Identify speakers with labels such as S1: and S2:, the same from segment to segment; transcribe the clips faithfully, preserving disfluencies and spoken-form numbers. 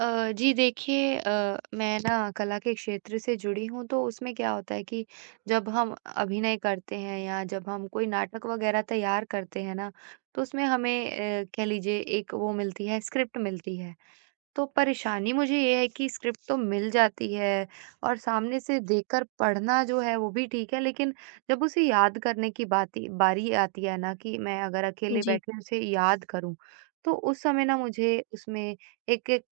S1: अ, जी देखिए, अ, मैं ना कला के क्षेत्र से जुड़ी हूँ, तो उसमें क्या होता है कि जब हम अभिनय करते हैं या जब हम कोई नाटक वगैरह तैयार करते हैं ना, तो उसमें हमें अ, कह लीजिए, एक वो मिलती है, स्क्रिप्ट मिलती है। तो परेशानी मुझे ये है कि स्क्रिप्ट तो मिल जाती है, और सामने से देखकर पढ़ना जो है वो भी ठीक है, लेकिन जब उसे याद करने की बाती बारी आती है ना, कि मैं अगर अकेले
S2: जी।
S1: बैठे उसे याद करूँ, तो उस समय ना मुझे उसमें एक एक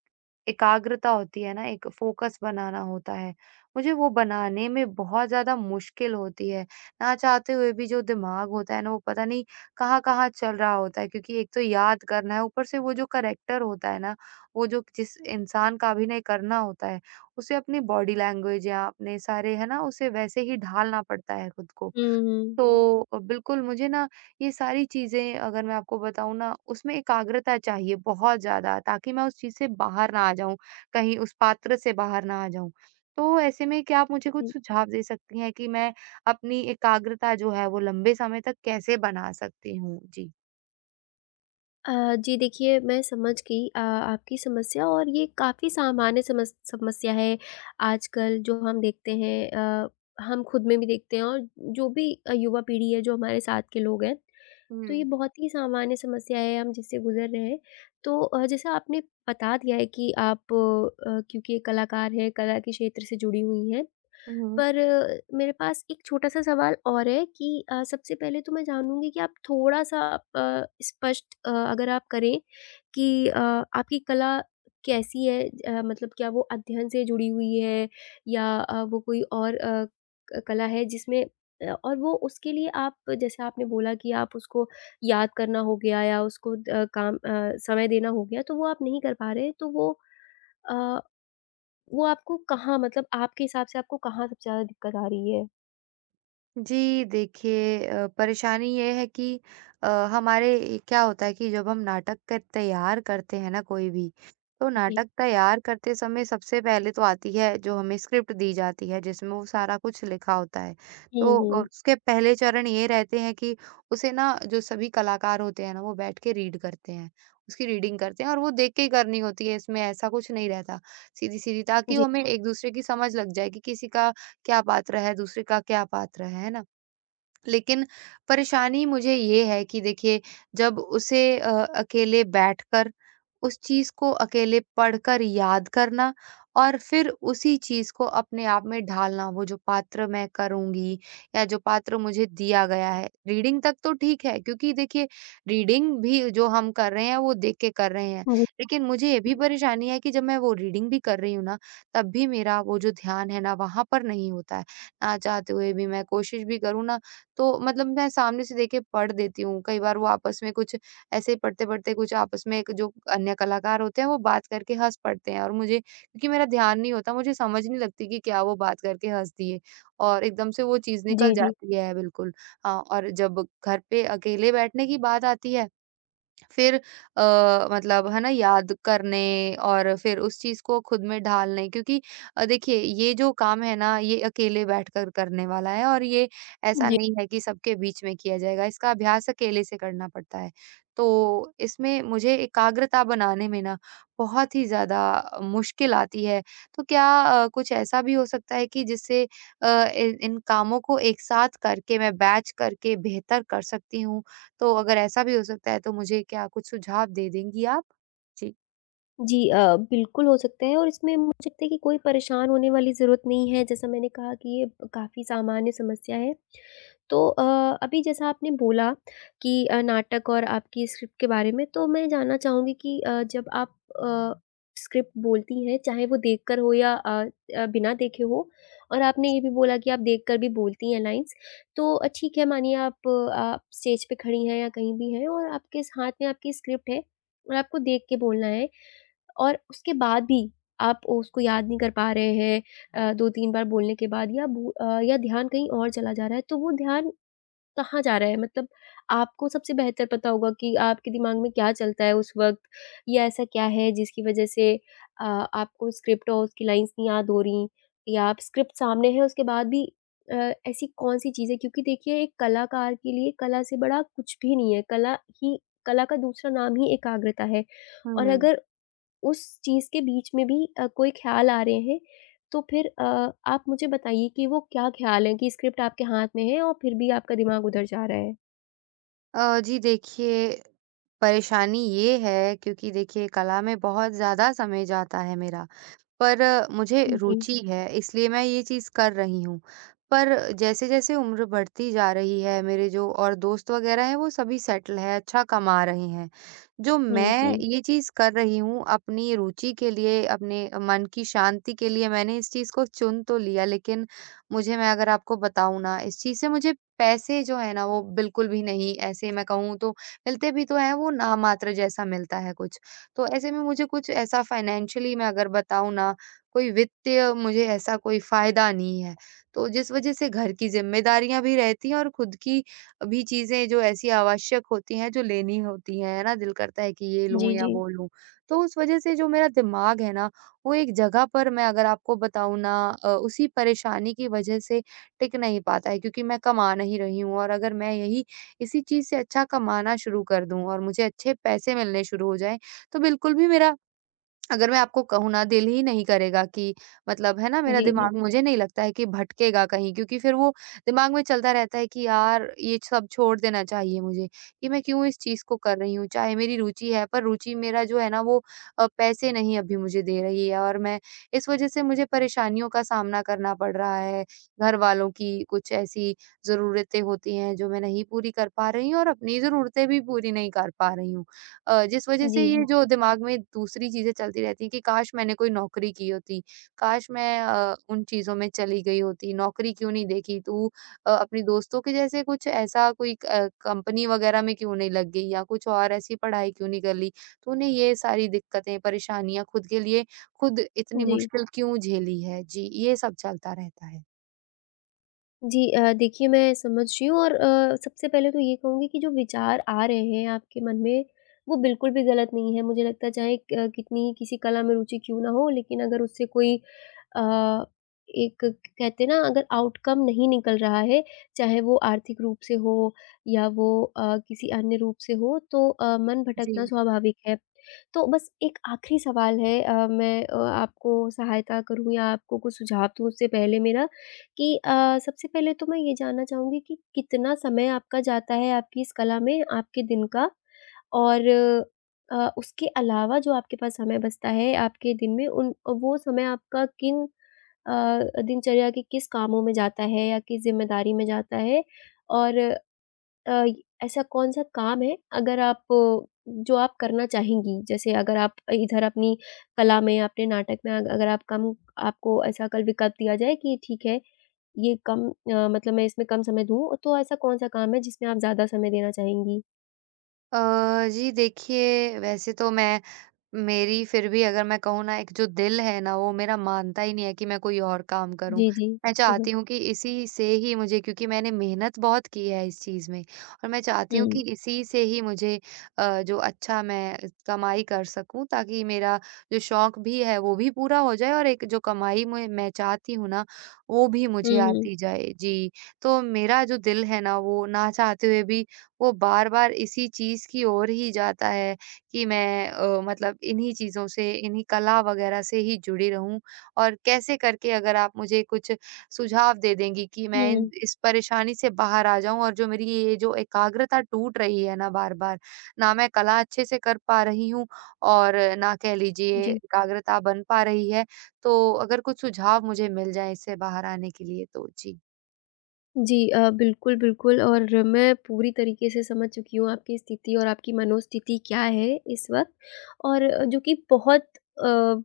S1: एकाग्रता होती है ना, एक फ़ोकस बनाना होता है। मुझे वो बनाने में बहुत ज़्यादा मुश्किल होती है, ना चाहते हुए भी जो दिमाग होता है ना, वो पता नहीं कहाँ-कहाँ चल रहा होता है, क्योंकि एक तो याद करना है, ऊपर से वो जो करैक्टर होता है ना, वो जो जिस इंसान का अभिनय करना होता है, उसे अपनी बॉडी लैंग्वेज या अपने सारे है ना, उसे वैसे ही ढालना पड़ता है खुद को।
S2: हुँ, हुँ,
S1: तो
S2: हुँ,
S1: अ, बिल्कुल मुझे ना, ये सारी चीज़ें अगर मैं आपको बताऊँ ना, उसमें एकाग्रता चाहिए बहुत ज़्यादा, ताकि मैं उस चीज़ से बाहर ना आ जाऊँ, कहीं उस पात्र से बाहर ना आ जाऊँ। तो ऐसे में क्या आप मुझे
S2: हुँ।
S1: कुछ सुझाव दे सकती हैं कि मैं अपनी एकाग्रता जो है वो लंबे समय तक कैसे बना सकती हूँ? जी।
S2: अ, जी देखिए मैं समझ गई, अ, आपकी समस्या, और ये काफ़ी सामान्य समस समस्या है आजकल जो हम देखते हैं, अ, हम खुद में भी देखते हैं, और जो भी अ, युवा पीढ़ी है जो हमारे साथ के लोग हैं। तो ये
S1: हुँ।
S2: बहुत ही सामान्य समस्या है हम जिससे गुज़र रहे हैं। तो अ, जैसा आपने बता दिया है कि आप, अ, क्योंकि एक कलाकार हैं, कला के क्षेत्र से जुड़ी हुई हैं।
S1: हुँ।
S2: पर अ, मेरे पास एक छोटा-सा सवाल और है कि अ, सबसे पहले तो मैं जानूँगी कि आप थोड़ा-सा अ, स्पष्ट अ, अगर आप करें, कि अ, आपकी कला कैसी है? अ, मतलब क्या वो अध्ययन से जुड़ी हुई है या अ, वो कोई और अ, क कला है जिसमें, अ, और वो उसके लिए आप, जैसे आपने बोला कि आप उसको याद करना हो गया या उसको द काम, अ, समय देना हो गया, तो वो आप नहीं कर पा रहे, तो वो अ वो आपको कहाँ, मतलब आपके हिसाब से आपको कहाँ सबसे ज़्यादा दिक्कत आ रही है?
S1: जी, देखिए, अ, परेशानी ये है कि अ, हमारे क्या होता है कि जब हम नाटक क तैयार करते हैं ना कोई भी, तो
S2: जी।
S1: नाटक तैयार करते समय सबसे पहले तो आती है, जो हमें स्क्रिप्ट दी जाती है, जिसमें वो सारा कुछ लिखा होता है।
S2: हुँ,
S1: तो अ,
S2: हुँ।
S1: उसके पहले चरण ये रहते हैं कि उसे ना, जो सभी कलाकार होते हैं ना, वो बैठ के रीड करते हैं, उसकी रीडिंग करते हैं, और वो देख के ही करनी होती है, इसमें ऐसा कुछ नहीं रहता, सीधी-सीधी, ताकि
S2: जी,
S1: वो हमें एक-दूसरे की समझ लग जाए कि किसी का क्या पात्र है, दूसरे का क्या पात्र है, है ना? लेकिन परेशानी मुझे ये है कि देखिए, जब उसे अ, अकेले बैठकर उस चीज़ को अकेले पढ़कर याद करना, और फिर उसी चीज़ को अपने आप में ढालना, वो जो पात्र मैं करूँगी या जो पात्र मुझे दिया गया है। रीडिंग तक तो ठीक है, क्योंकि देखिए, रीडिंग भी जो हम कर रहे हैं वो देख के कर रहे हैं। लेकिन मुझे ये भी परेशानी है कि जब मैं वो रीडिंग भी कर रही हूँ ना, तब भी मेरा वो जो ध्यान है ना, वहाँ पर नहीं होता है। ना चाहते हुए भी, मैं कोशिश भी करूँ ना, तो मतलब मैं सामने से देखे पढ़ देती हूँ। कई बार वो आपस में कुछ ऐसे ही पढ़ते-पढ़ते कुछ आपस में, एक जो अन्य कलाकार होते हैं, वो बात करके हँस पड़ते हैं, और मुझे, क्योंकि मेरा ध्यान नहीं होता, मुझे समझ नहीं लगती कि क्या वो बात करके हँस दिए, और एकदम से वो चीज़ निकल
S2: जी, जी,
S1: जाती है बिल्कुल। हाँ, और जब घर पे अकेले बैठने की बात आती है, फिर अ, मतलब है ना, याद करने और फिर उस चीज़ को खुद में ढालने, क्योंकि अ, देखिए, ये जो काम है ना, ये अकेले बैठकर करने वाला है, और ये ऐसा
S2: जी।
S1: नहीं है कि सबके बीच में किया जाएगा, इसका अभ्यास अकेले से करना पड़ता है। तो इसमें मुझे एकाग्रता बनाने में ना, बहुत ही ज़्यादा मुश्किल आती है। तो क्या अ, कुछ ऐसा भी हो सकता है कि जिससे अ, इन इन कामों को एक साथ करके मैं बैच करके बेहतर कर सकती हूँ? तो अगर ऐसा भी हो सकता है, तो मुझे क्या कुछ सुझाव दे देंगी आप? जी।
S2: जी अ, बिल्कुल हो सकते हैं, और इसमें मुझे लगता है कि कोई परेशान होने वाली ज़रूरत नहीं है, जैसा मैंने कहा कि ये काफ़ी सामान्य समस्या है। तो अ, अभी जैसा आपने बोला कि अ, नाटक और आपकी स्क्रिप्ट के बारे में, तो मैं जानना चाहूँगी कि अ, जब आप अ, स्क्रिप्ट बोलती हैं, चाहे वो देखकर हो या अ अ, बिना देखे हो, और आपने ये भी बोला कि आप देखकर भी बोलती हैं लाइन्स। तो अ, ठीक है, मानिए आप अ, आप स्टेज पे खड़ी हैं या कहीं भी हैं, और आपके स हाथ में आपकी स्क्रिप्ट है और आपको देख के बोलना है, और उसके बाद भी आप उसको याद नहीं कर पा रहे हैं, अ, दो तीन बार बोलने के बाद, या भू अ, या ध्यान कहीं और चला जा रहा है, तो वो ध्यान कहाँ जा रहा है? मतलब आपको सबसे बेहतर पता होगा कि आपके दिमाग में क्या चलता है उस वक़्त, या ऐसा क्या है जिसकी वज़ह से अ, आपको स्क्रिप्ट और उसकी लाइन्स नहीं याद हो रहीं, या आप स्क्रिप्ट सामने है उसके बाद भी अ, ऐसी कौन-सी चीज़ है? क्योंकि देखिए, एक कलाकार के लिए कला से बड़ा कुछ भी नहीं है, कला ही कला का दूसरा नाम ही एकाग्रता है, और
S1: हुँ।
S2: अगर उस चीज़ के बीच में भी अ, कोई ख़्याल आ रहे हैं, तो फिर अ, आप मुझे बताइए कि वो क्या ख़्याल हैं, कि स्क्रिप्ट आपके हाथ में है और फिर भी आपका दिमाग उधर जा रहा है?
S1: अ, जी देखिए, परेशानी ये है, क्योंकि देखिए, कला में बहुत ज़्यादा समय जाता है मेरा। पर अ, मुझे
S2: जी।
S1: रुचि है, इसलिए मैं ये चीज़ कर रही हूँ। पर जैसे-जैसे उम्र बढ़ती जा रही है, मेरे जो और दोस्त वगैरह हैं, वो सभी सेटल हैं, अच्छा कमा रहे हैं। जो
S2: हुँ,
S1: मैं
S2: हुँ।
S1: ये चीज़ कर रही हूँ, अपनी रुचि के लिए, अपने मन की शांति के लिए, मैंने इस चीज़ को चुन तो लिया, लेकिन मुझे मैं अगर आपको बताऊँ ना, इस चीज़ से मुझे पैसे जो हैं ना, वो बिल्कुल भी नहीं, ऐसे मैं कहूँ तो मिलते भी तो हैं, वो नामात्र जैसा मिलता है कुछ। तो ऐसे में मुझे कुछ ऐसा, फाइनेंशियली मैं अगर बताऊँ ना, कोई वित्तीय मुझे ऐसा कोई फ़ायदा नहीं है। तो जिस वज़ह से घर की ज़िम्मेदारियाँ भी रहती हैं, और खुद की भी चीज़ें जो ऐसी आवश्यक होती हैं, जो लेनी होती हैं, है ना? दिल करता है कि ये लूँ
S2: जी,
S1: या
S2: जी।
S1: वो लूँ। तो उस वज़ह से जो मेरा दिमाग है ना, वो एक जगह पर, मैं अगर आपको बताऊँ ना, अ, उसी परेशानी की वज़ह से टिक नहीं पाता है, क्योंकि मैं कमा नहीं रही हूँ, और अगर मैं यही इसी चीज़ से अच्छा कमाना शुरू कर दूँ, और मुझे अच्छे पैसे मिलने शुरू हो जाएँ, तो बिल्कुल भी मेरा, अगर मैं आपको कहूँ ना, दिल ही नहीं करेगा कि, मतलब है ना, मेरा
S2: जी, जी।
S1: दिमाग मुझे नहीं लगता है कि भटकेगा कहीं, क्योंकि फिर वो दिमाग में चलता रहता है कि यार, ये सब छोड़ देना चाहिए मुझे, कि मैं क्यों इस चीज़ को कर रही हूँ। चाहे मेरी रुचि है, पर रुचि मेरा जो है ना, वो अ, पैसे नहीं अभी मुझे दे रही है, और मैं इस वज़ह से मुझे परेशानियों का सामना करना पड़ रहा है। घरवालों की कुछ ऐसी ज़रूरतें होती हैं जो मैं नहीं पूरी कर पा रही हूँ, और अपनी ज़रूरतें भी पूरी नहीं कर पा रही हूँ। अ, जिस वजह
S2: जी,
S1: से ये
S2: जी।
S1: जो दिमाग में दूसरी चीज़ें चलती रहती हैं कि काश मैंने कोई नौकरी की होती, काश मैं अ, उन चीज़ों में चली गई होती, नौकरी क्यों नहीं देखी, तू अ, अपने दोस्तों के जैसे कुछ ऐसा कोई क कंपनी वगैरह में क्यों नहीं लग गई, या कुछ और ऐसी पढ़ाई क्यों नहीं कर ली, तूने ये सारी दिक्कतें, परेशानियाँ खुद के लिए खुद इतनी
S2: जी।
S1: मुश्किल क्यों झेली है? जी, ये सब चलता रहता है।
S2: जी अ, देखिए मैं समझ रही हूँ, और अ, सबसे पहले तो ये कहूँगी कि जो विचार आ रहे हैं आपके मन में, वो बिल्कुल भी गलत नहीं है। मुझे लगता है चाहे क कितनी किसी कला में रुचि क्यों ना हो, लेकिन अगर उससे कोई अ, एक, कहते हैं ना, अगर आउटकम नहीं निकल रहा है, चाहे वो आर्थिक रूप से हो या वो अ, किसी अन्य रूप से हो, तो अ, मन
S1: जी।
S2: भटकना स्वाभाविक है। तो बस एक आखिरी सवाल है, अ, मैं अ, आपको सहायता करूँ या आपको कुछ सुझाव दूँ उससे पहले मेरा, कि अ, सबसे पहले तो मैं ये जानना चाहूँगी कि कितना समय आपका जाता है आपकी इस कला में, आपके दिन का? और अ, उसके अलावा जो आपके पास समय बचता है आपके दिन में, उन वो समय आपका किन अ, दिनचर्या के किस कामों में जाता है या किस ज़िम्मेदारी में जाता है? और अ, ऐसा कौन-सा काम है, अगर आप अ, जो आप करना चाहेंगी? जैसे अगर आप इधर अपनी कला में, अपने नाटक में अग अगर आप कम, आपको ऐसा कल विकल्प दिया जाए कि ठीक है ये कम, अ, मतलब मैं इसमें कम समय दूँ, तो ऐसा कौन-सा काम है जिसमें आप ज़्यादा समय देना चाहेंगी?
S1: अ, जी देखिए, वैसे तो मैं मेरी फिर भी, अगर मैं कहूँ ना, एक जो दिल है ना, वो मेरा मानता ही नहीं है कि मैं कोई और काम करूँ।
S2: जी, जी।
S1: मैं चाहती हूँ कि इसी से ही मुझे, क्योंकि मैंने मेहनत बहुत की है इस चीज़ में, और मैं चाहती
S2: हुँ,
S1: हूँ कि
S2: हुँ।
S1: इसी से ही मुझे अ, जो अच्छा मैं कमाई कर सकूँ, ताकि मेरा जो शौक भी है वो भी पूरा हो जाए, और एक जो कमाई मैं मैं चाहती हूँ ना, वो भी
S2: हुँ।
S1: मुझे
S2: हुँ, हुँ।
S1: आती जाए। जी, तो मेरा जो दिल है ना, वो ना चाहते हुए भी, वो बार-बार इसी चीज़ की ओर ही जाता है। कि मैं अ, मतलब इन्हीं चीज़ों से, इन्हीं कला वगैरह से ही जुड़ी रहूँ? और कैसे करके, अगर आप मुझे कुछ सुझाव दे देंगी कि
S2: हुँ,
S1: मैं इन
S2: हुँ।
S1: इस परेशानी से बाहर आ जाऊँ, और जो मेरी ये जो एकाग्रता टूट रही है ना बार-बार, ना मैं कला अच्छे से कर पा रही हूँ, और ना, कह लीजिए,
S2: जी।
S1: एकाग्रता बन पा रही है। तो अगर कुछ सुझाव मुझे मिल जाएँ इससे बाहर आने के लिए तो? जी।
S2: जी अ, बिल्कुल, बिल्कुल, और मैं पूरी तरीके से समझ चुकी हूँ आपकी स्थिति और आपकी मनोस्थिति क्या है इस वक़्त, और जो कि बहुत अ,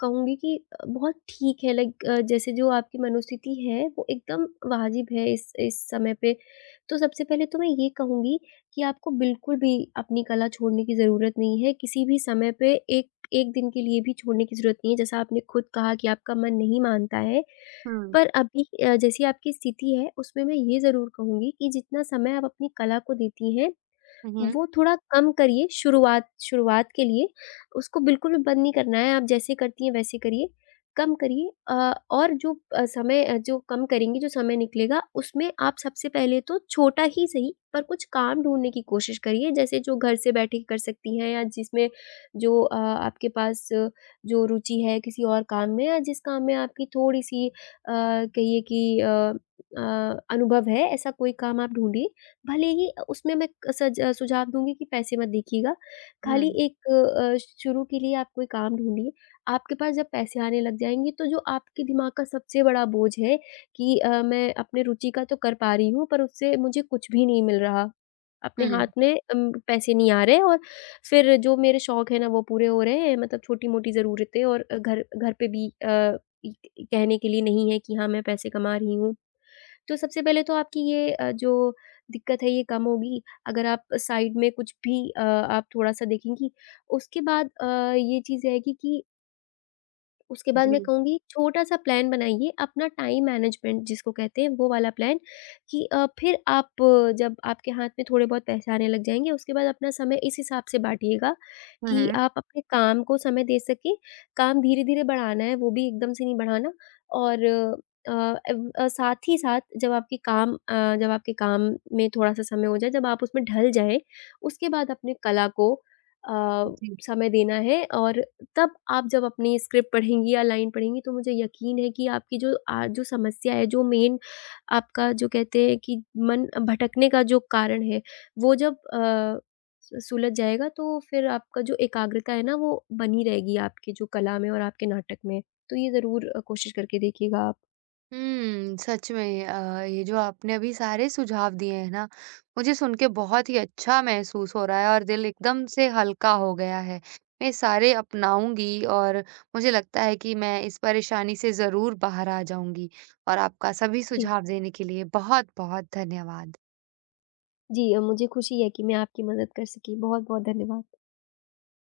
S2: कहूँगी कि अ, बहुत ठीक है, लाइक अ, जैसे जो आपकी मनोस्थिति है, वो एकदम वाजिब है इस इस समय पे। तो सबसे पहले तो मैं ये कहूँगी कि आपको बिल्कुल भी अपनी कला छोड़ने की ज़रूरत नहीं है, किसी भी समय पे एक 1 दिन के लिए भी छोड़ने की ज़रूरत नहीं है। जैसा आपने खुद कहा कि आपका मन नहीं मानता है,
S1: हुँ।
S2: पर अभी अ, जैसी आपकी स्थिति है, उसमें मैं ये ज़रूर कहूँगी कि जितना समय आप अपनी कला को देती हैं,
S1: हुँ, हुँ।
S2: वो थोड़ा कम करिए शुरुआत शुरुआत के लिए। उसको बिल्कुल भी बंद नहीं करना है, आप जैसे करती हैं वैसे करिए, कम करिए, अ, और जो अ, समय अ, जो कम करेंगी, जो समय निकलेगा, उसमें आप सबसे पहले तो छोटा ही सही पर कुछ काम ढूँढने की कोशिश करिए, जैसे जो घर से बैठे कर सकती हैं या जिसमें जो अ, आपके पास अ, जो रुचि है किसी और काम में, या जिस काम में आपकी थोड़ी-सी अ, कहिए कि अ अ, अनुभव है, ऐसा कोई काम आप ढूँढिए। भले ही अ, उसमें मैं क सज अ, सुझाव दूँगी कि पैसे मत देखिएगा,
S1: हुँ,
S2: खाली एक, अ, शुरू के लिए आप कोई काम ढूँढिए। आपके पास जब पैसे आने लग जाएँगे, तो जो आपके दिमाग का सबसे बड़ा बोझ है कि अ, मैं अपने रुचि का तो कर पा रही हूँ पर उससे मुझे कुछ भी नहीं मिल रहा। अपने
S1: हुँ।
S2: हाथ में अम, पैसे नहीं आ रहे, और फिर जो मेरे शौक हैं ना वो पूरे हो रहे हैं, मतलब छोटी-मोटी ज़रूरतें, और अ, घर घर पे भी अ, इ कहने के लिए नहीं है कि हाँ, मैं पैसे कमा रही हूँ। तो सबसे पहले तो आपकी ये अ, जो दिक्कत है, ये कम होगी, अगर आप साइड में कुछ भी अ, आप थोड़ा-सा देखेंगी। उसके बाद अ, ये चीज़ रहेगी कि उसके बाद मैं
S1: जी।
S2: कहूँगी छोटा-सा प्लान बनाइए, अपना टाइम मैनेजमेंट जिसको कहते हैं वो वाला प्लान, कि अ, फिर आप अ, जब आपके हाथ में थोड़े बहुत पैसे आने लग जाएँगे, उसके बाद अपना समय इस हिसाब से बाँटिएगा
S1: हुँ,
S2: कि
S1: हुँ।
S2: आप अपने काम को समय दे सकें। काम धीरे-धीरे बढ़ाना है, वो भी एकदम से नहीं बढ़ाना, और अ, एव अ, साथ ही साथ, जब आपके काम अ, जब आपके काम में थोड़ा-सा समय हो जाए, जब आप उसमें ढल जाएँ, उसके बाद अपने कला को अ,
S1: जी।
S2: समय देना है, और तब आप जब अपनी स्क्रिप्ट पढ़ेंगी या लाइन पढ़ेंगी, तो मुझे यकीन है कि आपकी जो आ जो समस्या है, जो मेन, आपका जो कहते हैं कि मन भटकने का जो कारण है, वो जब अ, स सुलझ जाएगा, तो फिर आपका जो एकाग्रता है ना, वो बनी रहेगी आपकी जो कला में और आपके नाटक में। तो ये ज़रूर अ, कोशिश करके देखिएगा आप।
S1: हुँ, सच में, अ, ये जो आपने अभी सारे सुझाव दिए हैं ना, मुझे सुन के बहुत ही अच्छा महसूस हो रहा है, और दिल एकदम से हल्का हो गया है। मैं सारे अपनाऊँगी, और मुझे लगता है कि मैं इस परेशानी से ज़रूर बाहर आ जाऊँगी, और आपका सभी
S2: जी।
S1: सुझाव देने के लिए बहुत-बहुत धन्यवाद।
S2: जी, अ, मुझे खुशी है कि मैं आपकी मदद कर सकी। बहुत-बहुत धन्यवाद।